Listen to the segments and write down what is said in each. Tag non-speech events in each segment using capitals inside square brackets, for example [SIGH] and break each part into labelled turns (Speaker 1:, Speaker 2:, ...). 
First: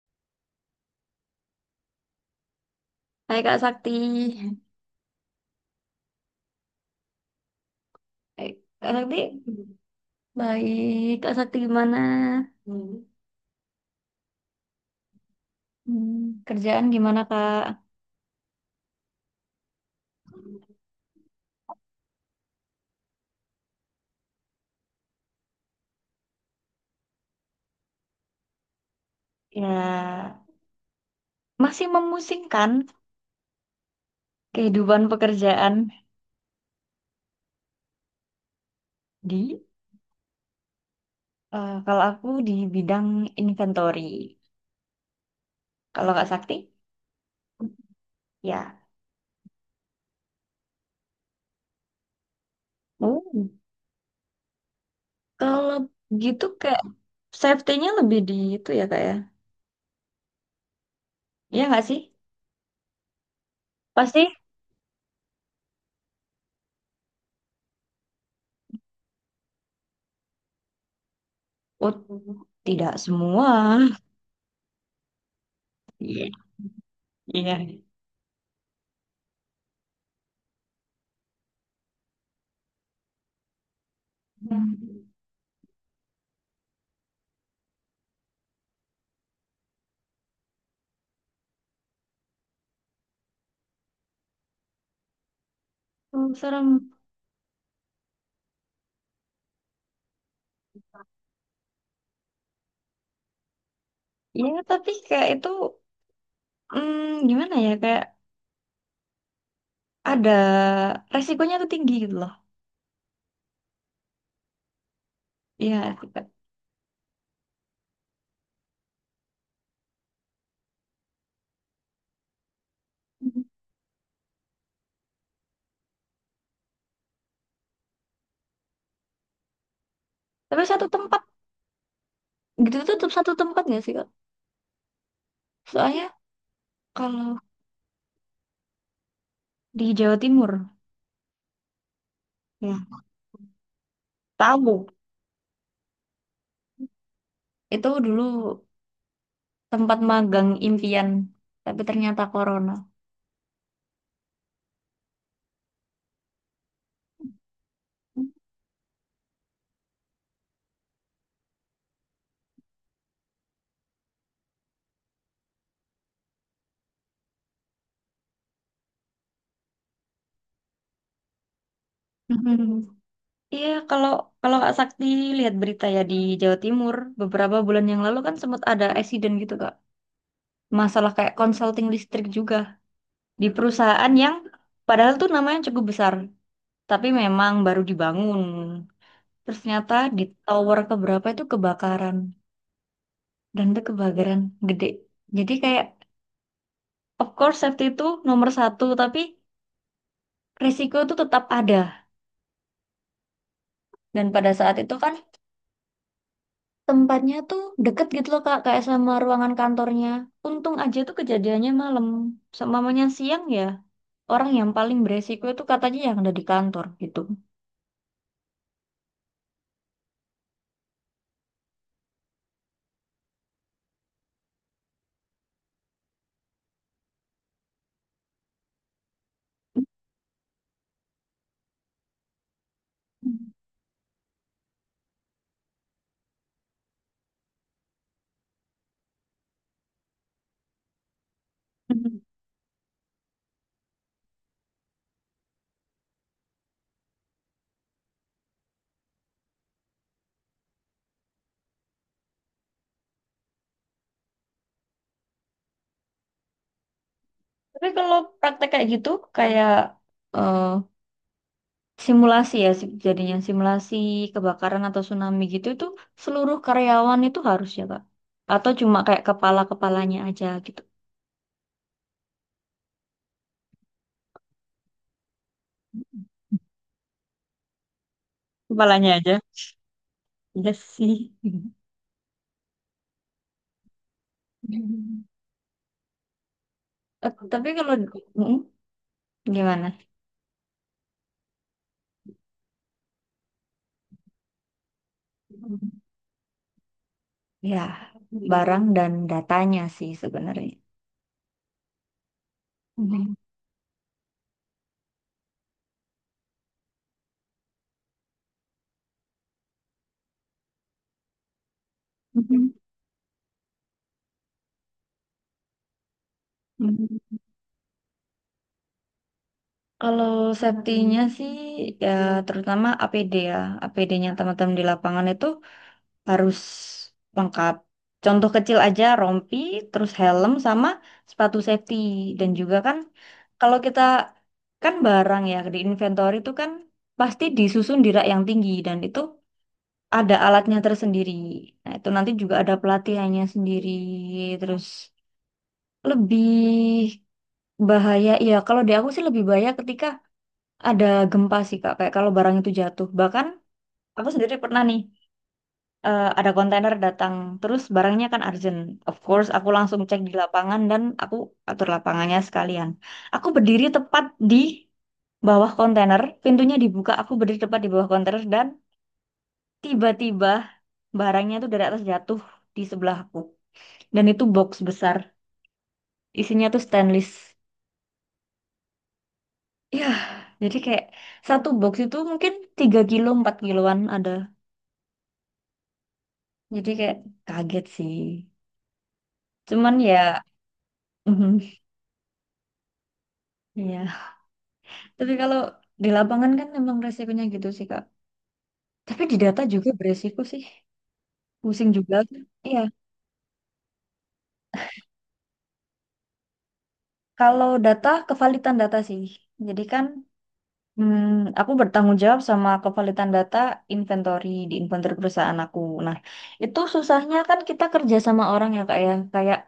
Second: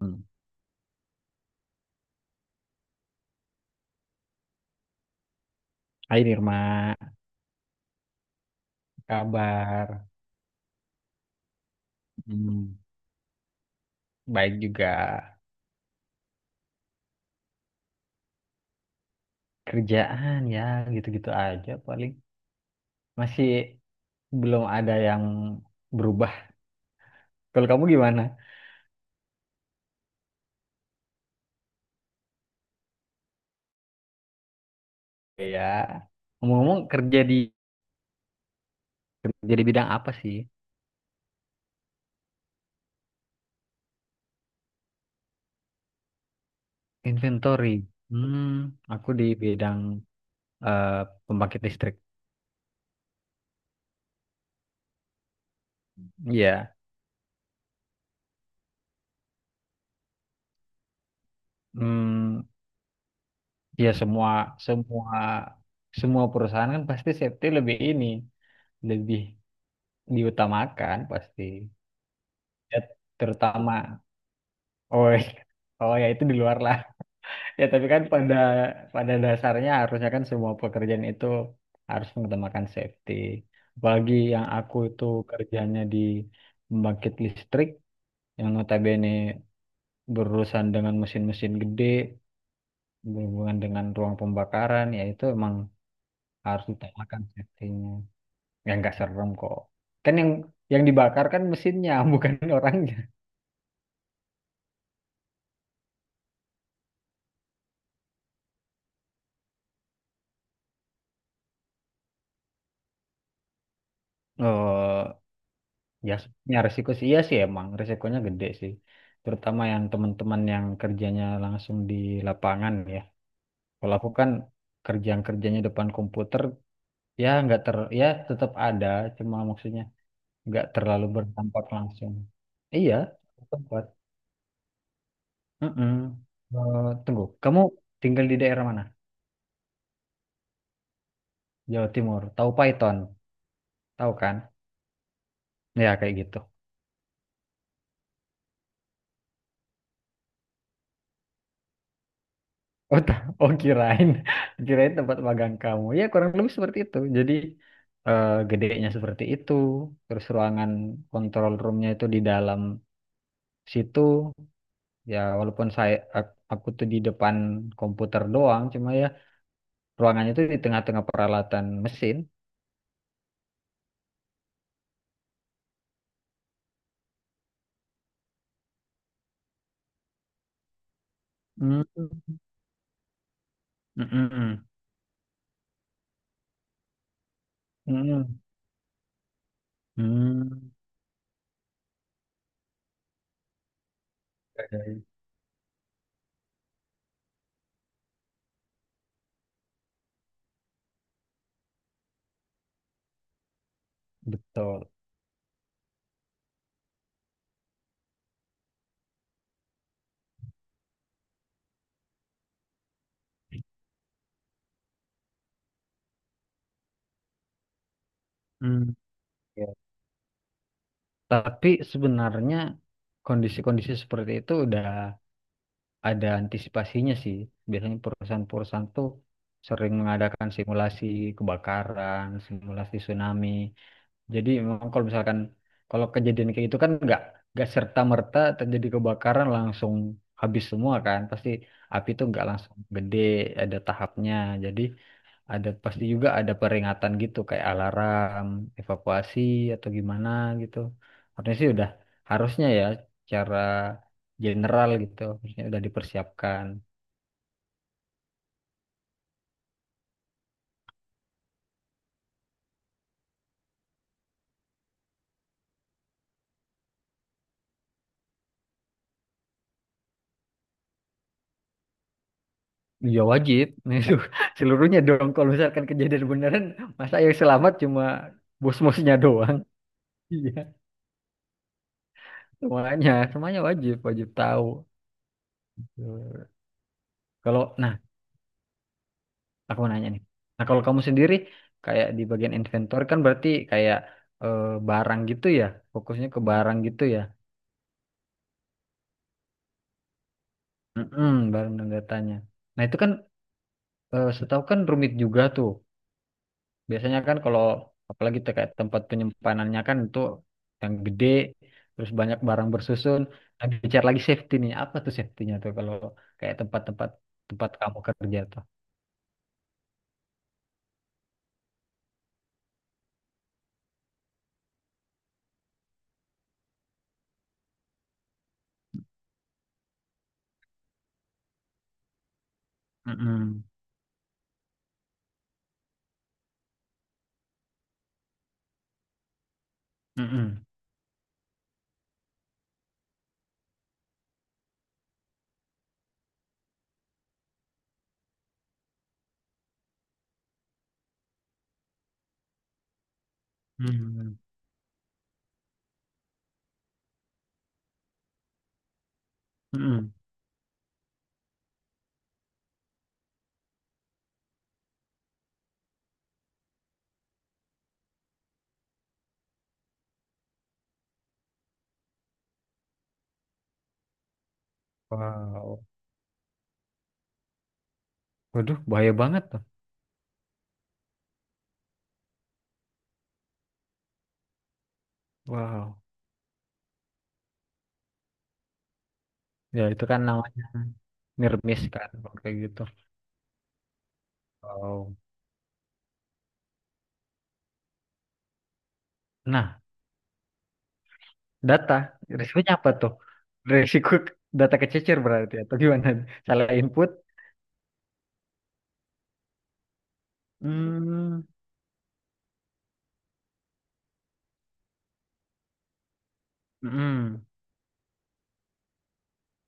Speaker 1: Hmm.
Speaker 2: Hai Kak Sakti.
Speaker 1: Hai Nirma,
Speaker 2: Eh, Kak Sakti.
Speaker 1: kabar?
Speaker 2: Baik, Kak Sakti gimana?
Speaker 1: Hmm, baik juga.
Speaker 2: Kerjaan gimana Kak?
Speaker 1: Kerjaan ya, gitu-gitu aja paling. Masih belum ada yang berubah. Kalau kamu gimana?
Speaker 2: Ya, masih memusingkan kehidupan
Speaker 1: Ya,
Speaker 2: pekerjaan.
Speaker 1: ngomong-ngomong kerja di kerja
Speaker 2: di
Speaker 1: di bidang apa sih?
Speaker 2: Eh, kalau aku di bidang inventory, kalau Kak Sakti,
Speaker 1: Inventory. Hmm,
Speaker 2: ya.
Speaker 1: aku di bidang eh, pembangkit listrik.
Speaker 2: Oh, kalau gitu
Speaker 1: Iya.
Speaker 2: kayak safety-nya lebih di itu ya Kak ya. Iya nggak sih?
Speaker 1: Hmm, ya semua
Speaker 2: Pasti.
Speaker 1: semua semua perusahaan kan pasti safety lebih ini, lebih diutamakan pasti.
Speaker 2: Oh,
Speaker 1: Ya
Speaker 2: tidak
Speaker 1: terutama
Speaker 2: semua.
Speaker 1: oh, [LAUGHS] oh ya,
Speaker 2: [LAUGHS]
Speaker 1: itu
Speaker 2: Iya.
Speaker 1: di luar lah.
Speaker 2: Iya.
Speaker 1: [LAUGHS] Ya tapi kan pada pada dasarnya harusnya kan semua pekerjaan itu harus mengutamakan safety, apalagi yang aku itu kerjanya di pembangkit listrik yang notabene berurusan dengan mesin-mesin gede, berhubungan dengan ruang pembakaran. Ya itu emang
Speaker 2: Oh,
Speaker 1: harus
Speaker 2: serem.
Speaker 1: ditamakan safety-nya. Ya nggak serem kok, kan yang dibakar kan mesinnya, [LAUGHS] bukan orangnya.
Speaker 2: Ya, tapi kayak itu mm, gimana ya kayak ada resikonya tuh tinggi gitu loh.
Speaker 1: Oh.
Speaker 2: Iya,
Speaker 1: Ya,
Speaker 2: Kak.
Speaker 1: ya, resiko sih, iya sih emang resikonya gede sih. Terutama yang teman-teman yang kerjanya langsung di lapangan ya.
Speaker 2: Mhm.
Speaker 1: Kalau aku kan kerja yang kerjanya depan komputer, ya nggak ter, ya tetap ada, cuma maksudnya
Speaker 2: Tapi
Speaker 1: nggak
Speaker 2: satu
Speaker 1: terlalu
Speaker 2: tempat
Speaker 1: berdampak langsung.
Speaker 2: gitu itu
Speaker 1: Iya,
Speaker 2: tetap satu tempat nggak
Speaker 1: tempat.
Speaker 2: sih, Kak?
Speaker 1: Mm-mm.
Speaker 2: Soalnya
Speaker 1: Eh, tunggu,
Speaker 2: kalau
Speaker 1: kamu tinggal di daerah mana?
Speaker 2: di Jawa Timur,
Speaker 1: Jawa Timur. Tahu Python?
Speaker 2: ya,
Speaker 1: Tahu kan?
Speaker 2: tahu
Speaker 1: Ya kayak gitu.
Speaker 2: itu dulu tempat magang impian, tapi ternyata corona. [LAUGHS]
Speaker 1: Oh, ta- oh, kirain, [LAUGHS] kirain tempat magang kamu. Ya kurang lebih seperti itu. Jadi gedenya seperti itu. Terus ruangan kontrol roomnya itu di dalam situ. Ya walaupun aku tuh di depan komputer doang, cuma ya ruangannya itu di tengah-tengah peralatan mesin.
Speaker 2: Mhm. Iya, kalau kalau Kak Sakti lihat berita ya di Jawa Timur beberapa bulan yang lalu kan sempat ada accident gitu, Kak. Masalah kayak
Speaker 1: Hmm.
Speaker 2: konsulting listrik juga, di perusahaan yang
Speaker 1: Mm-mm.
Speaker 2: padahal tuh namanya cukup besar, tapi memang baru
Speaker 1: Mm-mm.
Speaker 2: dibangun. Terus ternyata di
Speaker 1: Hmm.
Speaker 2: tower keberapa itu kebakaran dan itu kebakaran
Speaker 1: Ya, ya.
Speaker 2: gede. Jadi kayak of course safety itu nomor satu, tapi resiko itu tetap ada. Dan pada saat
Speaker 1: Betul.
Speaker 2: itu kan tempatnya tuh deket gitu loh Kak, kayak sama ruangan kantornya. Untung aja tuh kejadiannya malam. Seumpamanya siang ya, orang yang paling beresiko itu katanya yang ada di kantor gitu.
Speaker 1: Hmm. Ya. Tapi sebenarnya kondisi-kondisi seperti itu udah ada antisipasinya sih. Biasanya perusahaan-perusahaan tuh sering mengadakan simulasi kebakaran, simulasi tsunami. Jadi memang kalau misalkan kalau kejadian kayak itu kan nggak serta merta terjadi kebakaran langsung habis semua kan. Pasti api itu
Speaker 2: [LAUGHS]
Speaker 1: nggak langsung gede, ada tahapnya. Jadi pasti juga ada peringatan gitu kayak alarm, evakuasi atau gimana gitu. Harusnya sih udah, harusnya ya cara general gitu, harusnya udah dipersiapkan.
Speaker 2: Tapi kalau praktek kayak gitu, kayak eh, simulasi ya, jadinya simulasi kebakaran atau tsunami gitu, itu seluruh karyawan itu harus ya, Kak? Atau cuma kayak kepala-kepalanya aja gitu?
Speaker 1: Ya wajib, [LAUGHS] itu seluruhnya dong. Kalau misalkan kejadian beneran, masa yang selamat cuma
Speaker 2: Kepalanya
Speaker 1: bos-bosnya
Speaker 2: aja.
Speaker 1: doang. [LAUGHS] Iya,
Speaker 2: Iya sih.
Speaker 1: semuanya, semuanya wajib, wajib tahu.
Speaker 2: [LAUGHS] Eh, tapi
Speaker 1: Kalau
Speaker 2: kalau
Speaker 1: nah
Speaker 2: Mm,
Speaker 1: Aku
Speaker 2: gimana?
Speaker 1: mau nanya nih. Nah, kalau kamu sendiri kayak di bagian inventor kan berarti kayak eh, barang gitu ya, fokusnya ke barang gitu ya.
Speaker 2: Ya, barang dan datanya sih sebenarnya.
Speaker 1: Mm-mm, barang dan datanya. Nah, itu kan
Speaker 2: Mhm.
Speaker 1: setahu kan rumit juga tuh. Biasanya kan kalau apalagi tuh kayak tempat penyimpanannya kan itu yang gede, terus banyak barang bersusun. Nah, bicara lagi safety nih, apa tuh safety-nya tuh kalau kayak
Speaker 2: Mhm.
Speaker 1: tempat kamu kerja tuh.
Speaker 2: Kalau safety-nya sih ya terutama APD ya. APD-nya teman-teman di lapangan itu harus lengkap. Contoh kecil aja rompi, terus helm sama sepatu safety, dan juga kan
Speaker 1: Mm-mm,
Speaker 2: kalau kita kan barang ya di inventory itu kan pasti disusun di rak yang tinggi dan itu ada
Speaker 1: mm-mm,
Speaker 2: alatnya tersendiri. Nah, itu nanti juga ada pelatihannya sendiri. Terus lebih bahaya ya, kalau di aku sih lebih bahaya ketika ada gempa sih Kak, kayak kalau barang itu jatuh. Bahkan aku
Speaker 1: mm-mm,
Speaker 2: sendiri pernah nih, ada kontainer datang terus barangnya kan urgent. Of course aku langsung
Speaker 1: mm-mm.
Speaker 2: cek di lapangan dan aku atur lapangannya sekalian. Aku berdiri tepat di bawah kontainer, pintunya dibuka, aku berdiri tepat di bawah kontainer dan tiba-tiba barangnya tuh dari atas jatuh di sebelahku. Dan itu box besar,
Speaker 1: Wow,
Speaker 2: isinya tuh stainless.
Speaker 1: waduh, bahaya banget tuh.
Speaker 2: Ya, jadi kayak satu box itu mungkin 3 kilo, 4 kiloan ada.
Speaker 1: Wow.
Speaker 2: Jadi kayak kaget sih.
Speaker 1: Ya
Speaker 2: Cuman
Speaker 1: itu kan
Speaker 2: ya.
Speaker 1: namanya nirmis kan kalau kayak gitu.
Speaker 2: [LAUGHS] Iya.
Speaker 1: Wow.
Speaker 2: Tapi kalau di lapangan kan memang resikonya gitu sih, Kak. Tapi di data
Speaker 1: Nah,
Speaker 2: juga beresiko sih. Pusing
Speaker 1: data
Speaker 2: juga.
Speaker 1: risikonya
Speaker 2: Iya,
Speaker 1: apa tuh? Risiko data kececer berarti atau gimana? Salah input?
Speaker 2: kalau data, kevalitan data sih. Jadi kan
Speaker 1: Hmm.
Speaker 2: hmm, aku bertanggung jawab sama kevalitan data inventory di inventory perusahaan aku. Nah, itu susahnya
Speaker 1: Hmm.
Speaker 2: kan kita kerja sama orang ya, Kak ya. Kayak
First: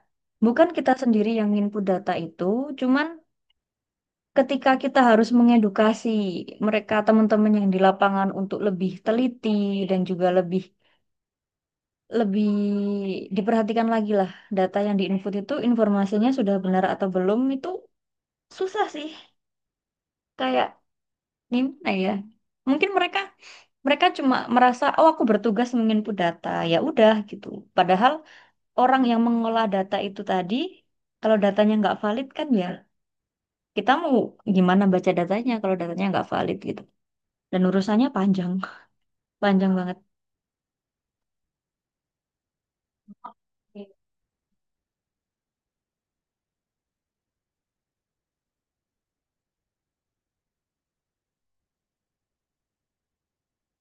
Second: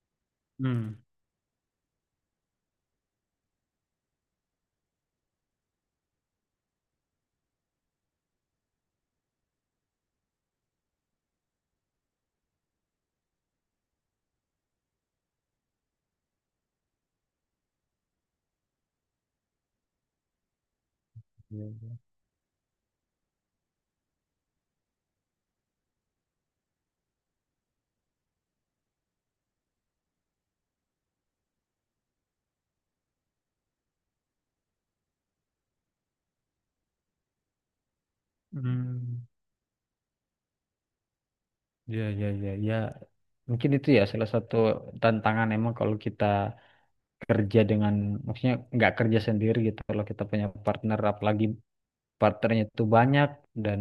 Speaker 2: bukan kita
Speaker 1: Hmm.
Speaker 2: sendiri yang input data itu, cuman ketika kita harus mengedukasi mereka teman-teman yang di lapangan untuk lebih teliti dan juga lebih lebih diperhatikan lagi lah, data yang diinput itu informasinya sudah benar atau belum, itu susah sih, kayak
Speaker 1: Iya,
Speaker 2: gimana
Speaker 1: iya.
Speaker 2: ya, mungkin mereka mereka cuma merasa oh aku bertugas menginput data ya udah gitu, padahal orang yang mengolah data itu tadi, kalau datanya nggak valid kan ya, kita mau gimana baca datanya kalau datanya nggak valid gitu, dan urusannya panjang,
Speaker 1: Hmm.
Speaker 2: panjang banget.
Speaker 1: Ya, ya, ya, ya. Mungkin itu ya salah satu tantangan emang kalau kita kerja dengan, maksudnya nggak kerja sendiri gitu. Kalau kita punya partner, apalagi partnernya itu banyak dan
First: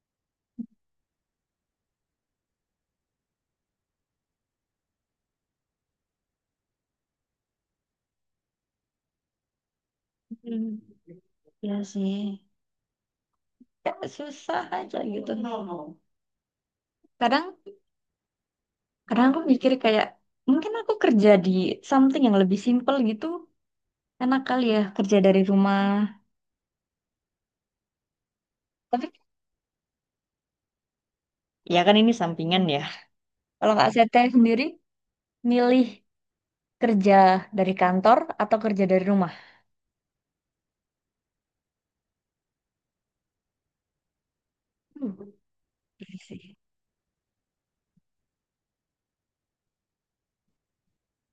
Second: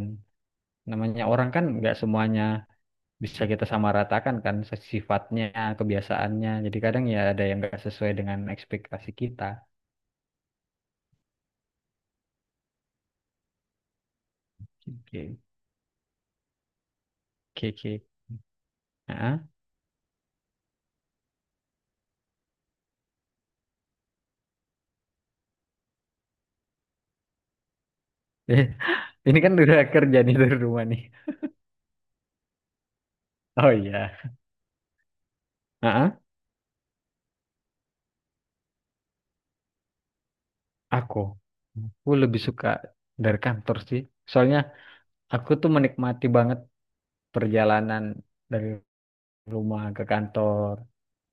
Speaker 1: namanya orang kan nggak semuanya bisa kita samaratakan kan sifatnya, kebiasaannya. Jadi kadang ya ada yang nggak sesuai dengan ekspektasi kita.
Speaker 2: Hmm, ya sih. Ya, susah aja gitu
Speaker 1: Oke,
Speaker 2: kadang.
Speaker 1: oke, oke.
Speaker 2: Kadang aku
Speaker 1: Heeh.
Speaker 2: mikir kayak mungkin aku kerja di something yang lebih simple gitu. Enak kali ya kerja dari rumah. Tapi
Speaker 1: [LAUGHS] Ini kan udah kerja nih dari rumah nih.
Speaker 2: ya kan ini sampingan ya.
Speaker 1: Oh
Speaker 2: Kalau Kak
Speaker 1: iya.
Speaker 2: Sete sendiri milih
Speaker 1: Heeh.
Speaker 2: kerja dari kantor atau kerja dari rumah?
Speaker 1: Aku, aku lebih suka dari kantor sih. Soalnya
Speaker 2: Hmm,
Speaker 1: aku tuh
Speaker 2: iya
Speaker 1: menikmati
Speaker 2: sih.
Speaker 1: banget perjalanan dari rumah ke kantor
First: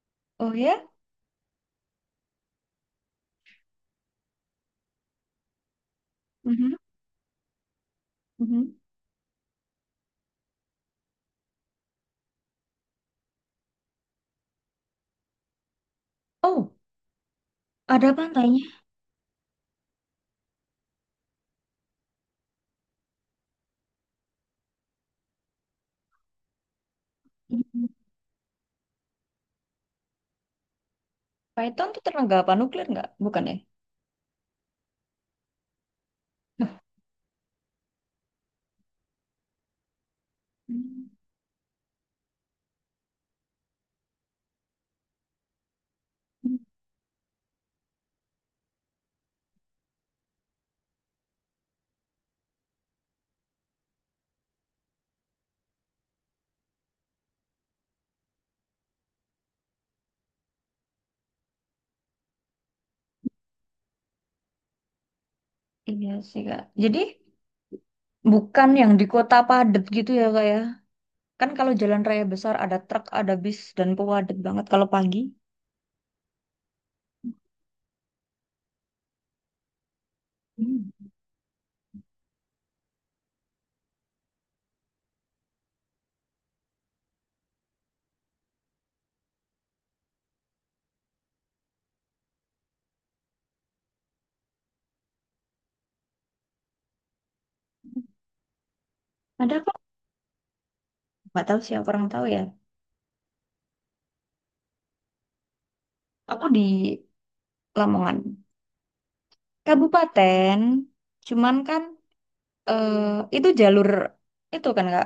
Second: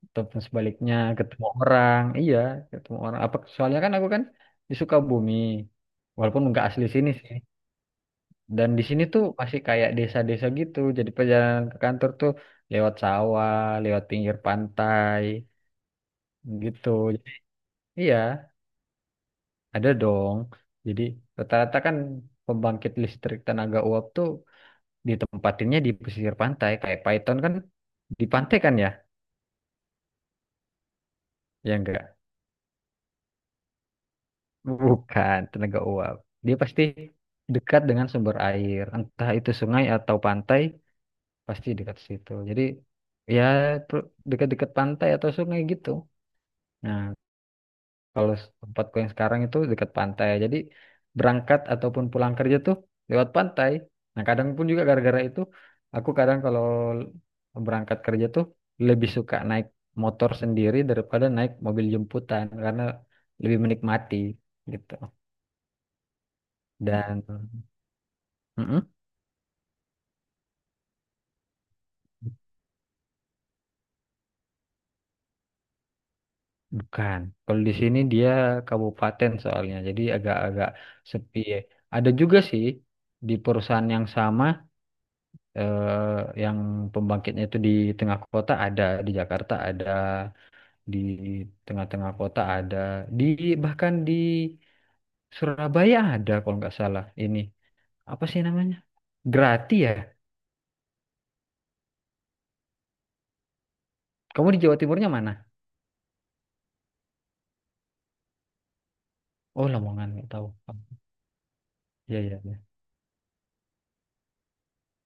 Speaker 1: ataupun
Speaker 2: Oh ya?
Speaker 1: sebaliknya ketemu orang. Iya, ketemu orang. Apa soalnya kan aku kan di Sukabumi. Walaupun nggak
Speaker 2: Mhm,
Speaker 1: asli sini sih. Dan
Speaker 2: mhm.
Speaker 1: di sini tuh masih kayak desa-desa gitu. Jadi perjalanan ke kantor tuh lewat sawah, lewat pinggir pantai
Speaker 2: Oh,
Speaker 1: gitu.
Speaker 2: ada
Speaker 1: Iya,
Speaker 2: pantainya.
Speaker 1: ada dong. Jadi rata-rata kan pembangkit listrik tenaga uap tuh ditempatinnya di pesisir pantai. Kayak Python kan
Speaker 2: Mhm.
Speaker 1: di pantai kan ya? Ya
Speaker 2: Python tuh
Speaker 1: enggak.
Speaker 2: tenaga apa, nuklir nggak? Bukan ya?
Speaker 1: Bukan tenaga uap. Dia pasti dekat dengan sumber air, entah itu sungai atau pantai,
Speaker 2: Hmm.
Speaker 1: pasti dekat situ. Jadi ya dekat-dekat pantai atau sungai gitu. Nah, kalau tempatku yang sekarang itu dekat pantai. Jadi berangkat ataupun pulang kerja tuh lewat pantai. Nah, kadang pun juga gara-gara itu aku kadang kalau berangkat kerja tuh lebih suka naik motor sendiri daripada naik mobil jemputan karena lebih menikmati gitu.
Speaker 2: Iya sih, Kak. Jadi
Speaker 1: Dan
Speaker 2: bukan
Speaker 1: Mm-mm,
Speaker 2: yang di kota padat gitu ya, Kak ya? Kan kalau jalan raya besar ada truk, ada bis, dan padat banget kalau pagi.
Speaker 1: bukan. Kalau di sini dia kabupaten soalnya. Jadi agak-agak
Speaker 2: Hmm.
Speaker 1: sepi. Ada juga sih di perusahaan yang sama yang pembangkitnya itu di tengah kota ada, di Jakarta ada, di tengah-tengah kota ada, di bahkan di Surabaya ada kalau nggak salah ini. Apa sih namanya?
Speaker 2: Ada
Speaker 1: Grati
Speaker 2: kok,
Speaker 1: ya?
Speaker 2: nggak tahu siapa orang tahu ya.
Speaker 1: Kamu di Jawa Timurnya mana?
Speaker 2: Aku di Lamongan,
Speaker 1: Oh, Lamongan nggak tahu.
Speaker 2: kabupaten. Cuman kan
Speaker 1: Iya, iya, iya.
Speaker 2: eh, itu jalur, itu kan Kak,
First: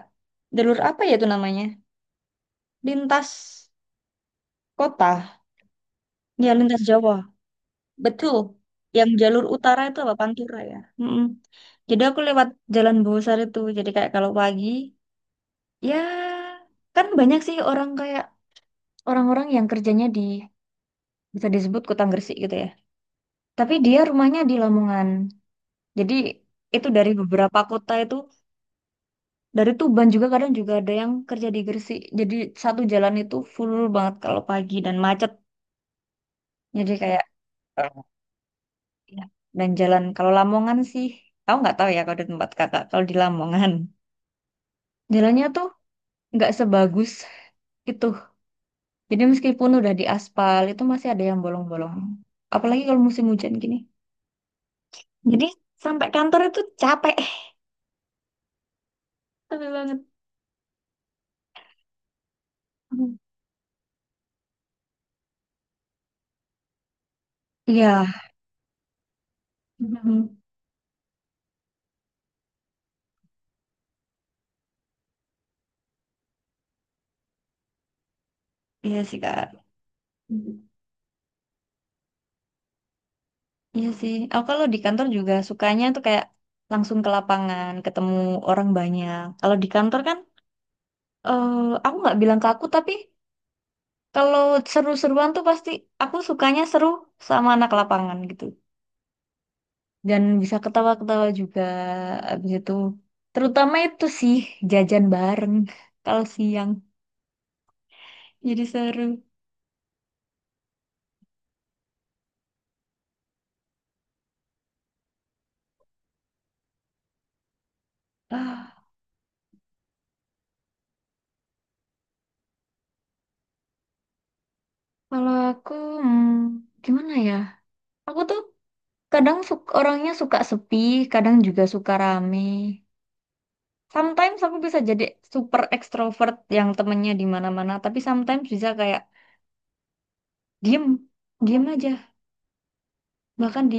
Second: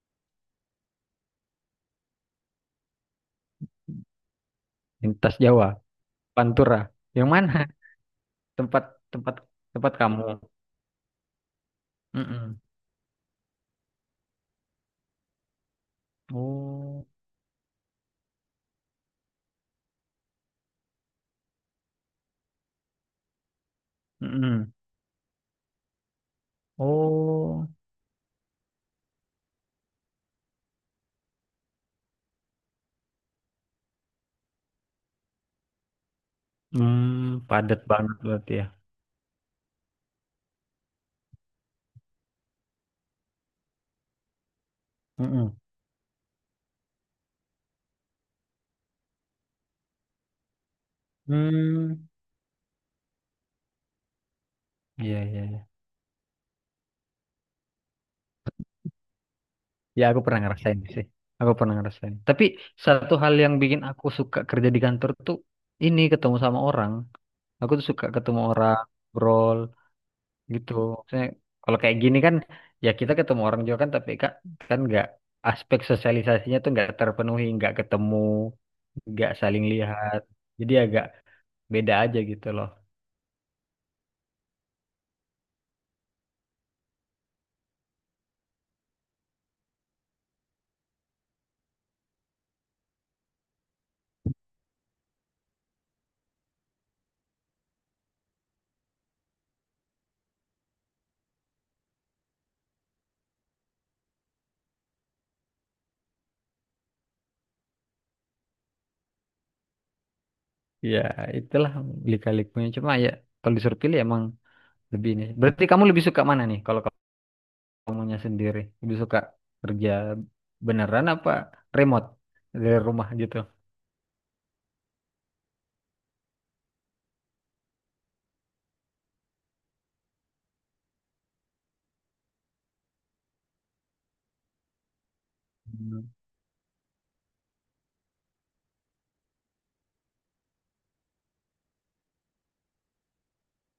Speaker 2: jalur apa ya itu namanya? Lintas
Speaker 1: Lintas
Speaker 2: kota,
Speaker 1: Jawa,
Speaker 2: ya
Speaker 1: Pantura.
Speaker 2: lintas Jawa,
Speaker 1: Yang mana?
Speaker 2: betul.
Speaker 1: [LAUGHS] Tempat
Speaker 2: Yang
Speaker 1: tempat
Speaker 2: jalur utara
Speaker 1: tempat
Speaker 2: itu apa
Speaker 1: kamu.
Speaker 2: Pantura ya. Mm-mm. Jadi aku lewat
Speaker 1: Mm-mm.
Speaker 2: Jalan Bosar itu. Jadi kayak kalau pagi, ya kan
Speaker 1: Oh,
Speaker 2: banyak sih orang, kayak orang-orang yang kerjanya di bisa disebut kota Gresik gitu ya. Tapi dia rumahnya di
Speaker 1: mm-mm.
Speaker 2: Lamongan. Jadi itu dari beberapa
Speaker 1: Oh,
Speaker 2: kota itu, dari Tuban juga kadang juga ada yang kerja di Gresik. Jadi satu jalan itu full banget kalau pagi dan macet. Jadi kayak
Speaker 1: padat
Speaker 2: eh,
Speaker 1: banget berarti ya.
Speaker 2: ya. Dan jalan kalau Lamongan sih, aku nggak tahu ya kalau di tempat kakak. Kalau di Lamongan [LAUGHS] jalannya
Speaker 1: Mm-mm.
Speaker 2: tuh nggak sebagus itu. Jadi meskipun udah di aspal itu masih ada yang
Speaker 1: Hmm,
Speaker 2: bolong-bolong. Apalagi kalau musim hujan gini.
Speaker 1: iya, iya,
Speaker 2: Jadi
Speaker 1: iya.
Speaker 2: sampai kantor itu capek. [LAUGHS] Capek banget.
Speaker 1: Ya, aku pernah ngerasain sih. Aku pernah ngerasain. Tapi satu
Speaker 2: Mhm.
Speaker 1: hal yang bikin aku suka kerja di kantor tuh ini ketemu sama orang. Aku tuh suka
Speaker 2: Iya.
Speaker 1: ketemu orang, ngobrol
Speaker 2: Mhm.
Speaker 1: gitu. Maksudnya kalau kayak gini kan ya kita ketemu orang juga kan, tapi kan kan nggak, aspek sosialisasinya tuh nggak terpenuhi, nggak ketemu,
Speaker 2: Iya sih,
Speaker 1: nggak
Speaker 2: Kak.
Speaker 1: saling lihat.
Speaker 2: Mhm.
Speaker 1: Jadi agak beda aja gitu loh.
Speaker 2: Iya sih. Aku kalau di kantor juga sukanya tuh kayak langsung ke lapangan, ketemu orang banyak. Kalau di kantor kan, eh, aku nggak bilang ke aku, tapi kalau seru-seruan tuh pasti aku sukanya seru sama anak lapangan gitu. Dan bisa ketawa-ketawa juga abis itu. Terutama itu sih jajan bareng [LAUGHS] kalau siang. Jadi seru.
Speaker 1: Ya, itulah lika-likunya. Cuma ya kalau disuruh pilih emang lebih ini. Berarti kamu lebih suka mana nih? Kalau kamunya sendiri
Speaker 2: Ah.
Speaker 1: lebih suka kerja beneran apa remote dari rumah gitu?
Speaker 2: Kalau aku, hmm, gimana ya? Aku tuh kadang orangnya suka sepi, kadang juga suka rame. Sometimes aku bisa jadi super
Speaker 1: Hmm.
Speaker 2: extrovert yang temennya di mana-mana, tapi sometimes bisa kayak diem, diem aja. Bahkan di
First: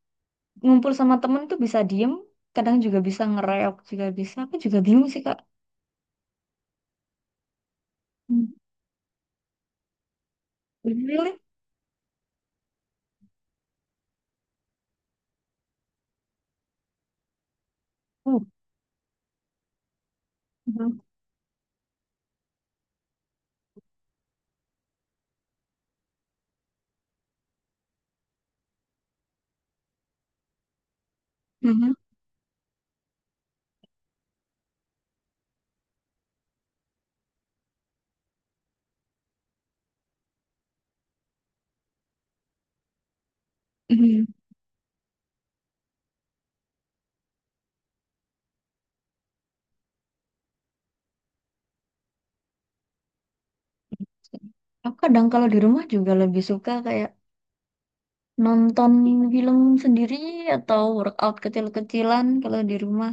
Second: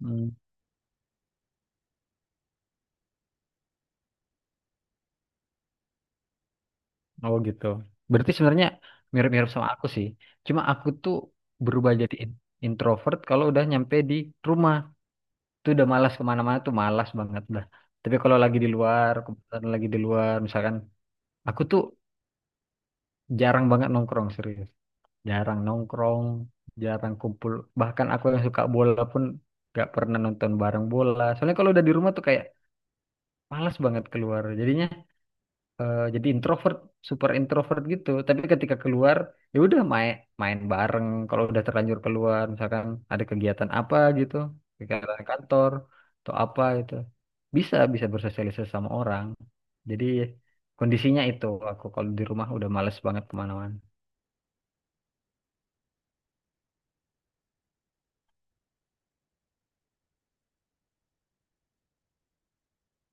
Speaker 1: Hmm.
Speaker 2: ngumpul sama temen tuh bisa diem, kadang juga bisa ngereok juga bisa. Aku juga bingung sih, Kak.
Speaker 1: Oh gitu. Berarti
Speaker 2: Hmm,
Speaker 1: sebenarnya mirip-mirip sama aku sih. Cuma aku tuh
Speaker 2: really?
Speaker 1: berubah jadi introvert kalau udah nyampe di rumah. Tuh udah malas kemana-mana, tuh malas banget dah. Tapi kalau
Speaker 2: Oh.
Speaker 1: lagi di luar, kebetulan lagi di luar, misalkan
Speaker 2: Mhm.
Speaker 1: aku tuh jarang banget nongkrong serius. Jarang nongkrong, jarang kumpul. Bahkan aku yang suka bola pun gak pernah nonton bareng bola. Soalnya kalau udah
Speaker 2: Mhm.
Speaker 1: di rumah tuh kayak malas banget keluar. Jadinya jadi introvert, super introvert gitu. Tapi ketika keluar, ya udah main main bareng. Kalau udah terlanjur keluar, misalkan ada kegiatan apa
Speaker 2: Mhm.
Speaker 1: gitu, kegiatan kantor atau apa gitu, bisa bisa bersosialisasi sama orang. Jadi kondisinya itu aku kalau di rumah udah males banget kemana-mana.
Speaker 2: Aku kadang kalau di rumah juga lebih suka kayak nonton film sendiri atau workout kecil-kecilan kalau di rumah.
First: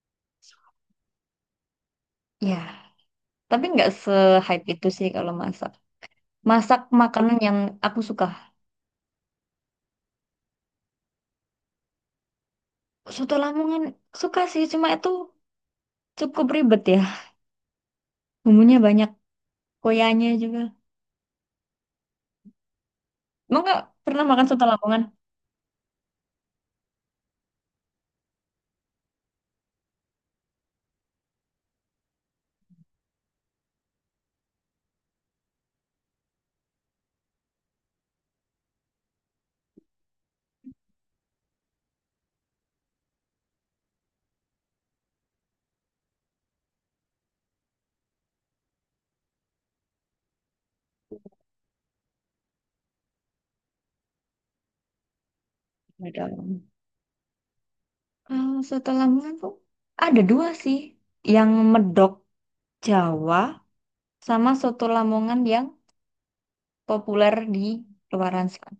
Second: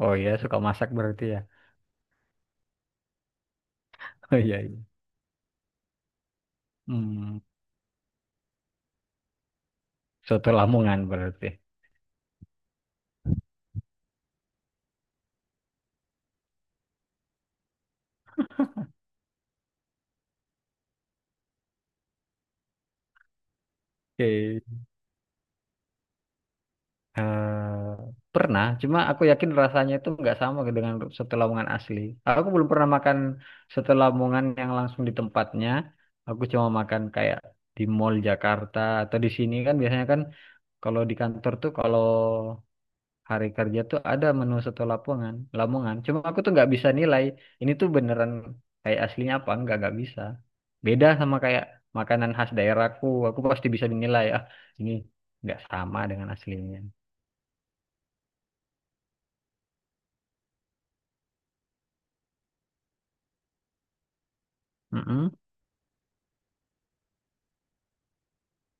Speaker 1: Oh iya, suka masak berarti ya. [LAUGHS]
Speaker 2: Ya. Tapi nggak
Speaker 1: Oh iya.
Speaker 2: se-hype itu
Speaker 1: Iya.
Speaker 2: sih kalau masak. Masak makanan
Speaker 1: Hmm,
Speaker 2: yang aku suka.
Speaker 1: soto Lamongan berarti.
Speaker 2: Soto Lamongan suka sih, cuma itu cukup ribet ya. Bumbunya banyak, koyanya juga. Emang nggak pernah makan soto
Speaker 1: Oke.
Speaker 2: Lamongan?
Speaker 1: Eh, pernah, cuma aku yakin rasanya itu nggak sama dengan soto Lamongan asli. Aku belum pernah makan soto Lamongan yang langsung di tempatnya. Aku cuma makan kayak di Mall Jakarta atau di sini kan biasanya kan kalau di kantor tuh kalau hari kerja tuh ada menu soto lamongan lamongan cuma aku tuh nggak bisa nilai ini tuh beneran kayak aslinya apa nggak bisa. Beda sama kayak makanan khas daerahku, aku pasti bisa dinilai, ah ini nggak sama dengan
Speaker 2: Nggak.
Speaker 1: aslinya.
Speaker 2: Kalau soto Lamongan tuh ada dua sih. Yang medok Jawa sama soto
Speaker 1: Mm-mm.
Speaker 2: Lamongan yang populer di luaran sana.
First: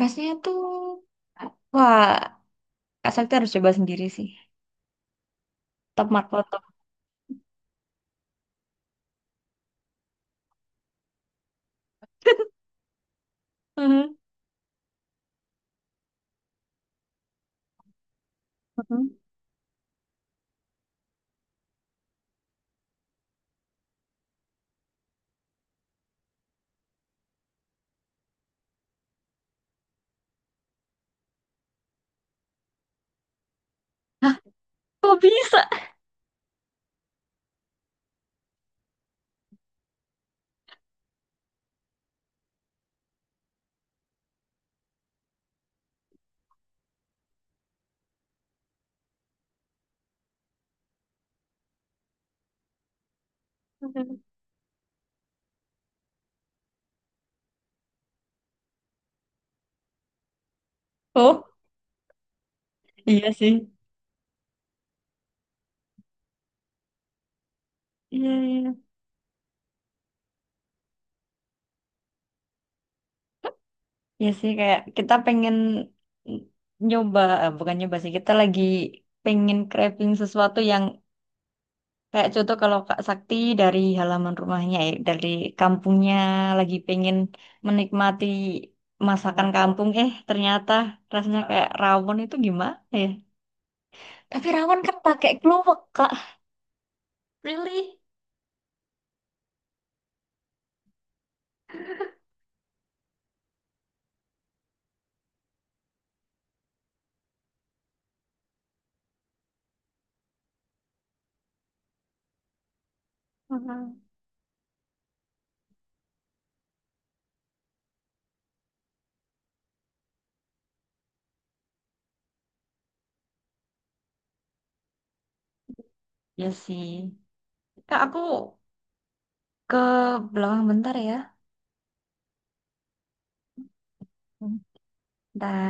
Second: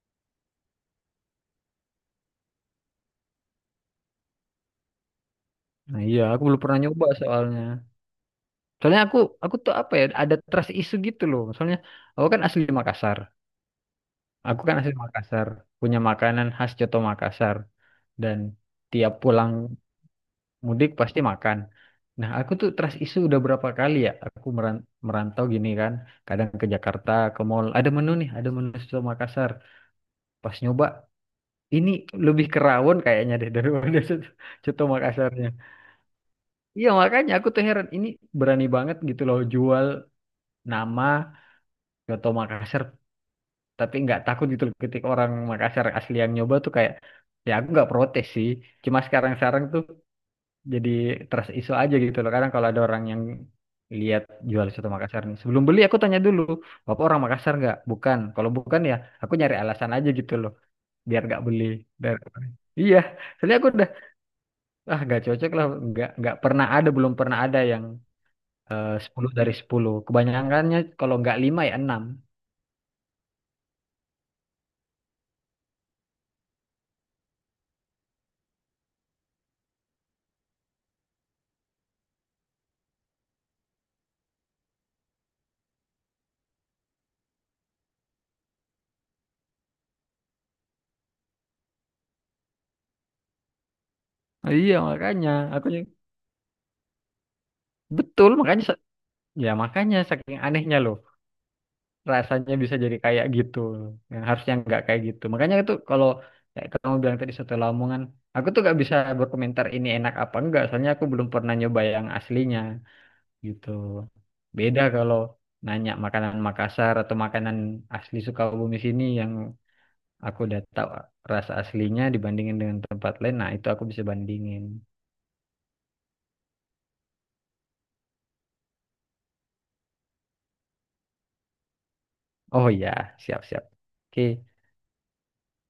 Speaker 2: Rasanya tuh, wah, Kak Sakti harus coba sendiri sih.
Speaker 1: Nah,
Speaker 2: Top
Speaker 1: iya aku belum
Speaker 2: markotop.
Speaker 1: pernah nyoba soalnya soalnya aku tuh apa ya ada trust isu gitu loh soalnya aku kan asli Makassar,
Speaker 2: Mhm.
Speaker 1: aku kan asli Makassar, punya makanan khas Coto Makassar dan tiap
Speaker 2: Mhm.
Speaker 1: pulang Mudik pasti makan. Nah, aku tuh trust issue udah berapa kali ya aku merantau gini kan. Kadang ke Jakarta, ke mall. Ada menu nih, ada menu soto Makassar. Pas nyoba, ini lebih kerawon kayaknya deh daripada [LAUGHS] soto,
Speaker 2: Hah,
Speaker 1: soto
Speaker 2: kok
Speaker 1: Makassarnya.
Speaker 2: bisa?
Speaker 1: Iya, makanya aku tuh heran. Ini berani banget gitu loh jual nama soto Makassar. Tapi nggak takut gitu loh ketika orang Makassar asli yang nyoba tuh kayak, ya aku nggak protes sih. Cuma sekarang-sekarang tuh jadi trust issue aja gitu loh kadang kalau ada orang yang lihat jual soto Makassar nih sebelum beli aku tanya dulu bapak orang Makassar nggak, bukan? Kalau bukan ya aku nyari alasan aja gitu loh biar nggak
Speaker 2: Oh,
Speaker 1: beli. dari iya,
Speaker 2: iya sih.
Speaker 1: soalnya aku udah ah nggak cocok lah, nggak pernah ada belum pernah ada yang
Speaker 2: Iya, iya.
Speaker 1: 10 dari 10. Kebanyakannya kalau nggak lima ya enam.
Speaker 2: Iya sih, kayak kita pengen nyoba, eh, bukan nyoba sih, kita lagi pengen craving sesuatu yang kayak contoh kalau Kak Sakti dari halaman rumahnya, ya, dari kampungnya lagi pengen menikmati masakan kampung, eh ternyata rasanya kayak rawon itu gimana ya? Tapi
Speaker 1: Iya,
Speaker 2: rawon kan pakai
Speaker 1: makanya aku
Speaker 2: kluwek, Kak. Really?
Speaker 1: betul, makanya ya makanya saking anehnya loh rasanya bisa jadi kayak gitu yang harusnya nggak kayak gitu. Makanya itu kalau kayak kamu bilang tadi soto Lamongan aku tuh nggak bisa berkomentar ini enak apa enggak soalnya aku belum pernah nyoba yang aslinya gitu.
Speaker 2: Mhm.
Speaker 1: Beda kalau nanya makanan Makassar atau makanan asli Sukabumi sini yang aku udah tahu rasa aslinya dibandingin dengan tempat lain, nah itu aku bisa bandingin.
Speaker 2: Iya sih. Kak, aku ke belakang bentar ya.
Speaker 1: Oh iya, siap siap, oke.
Speaker 2: Bentar.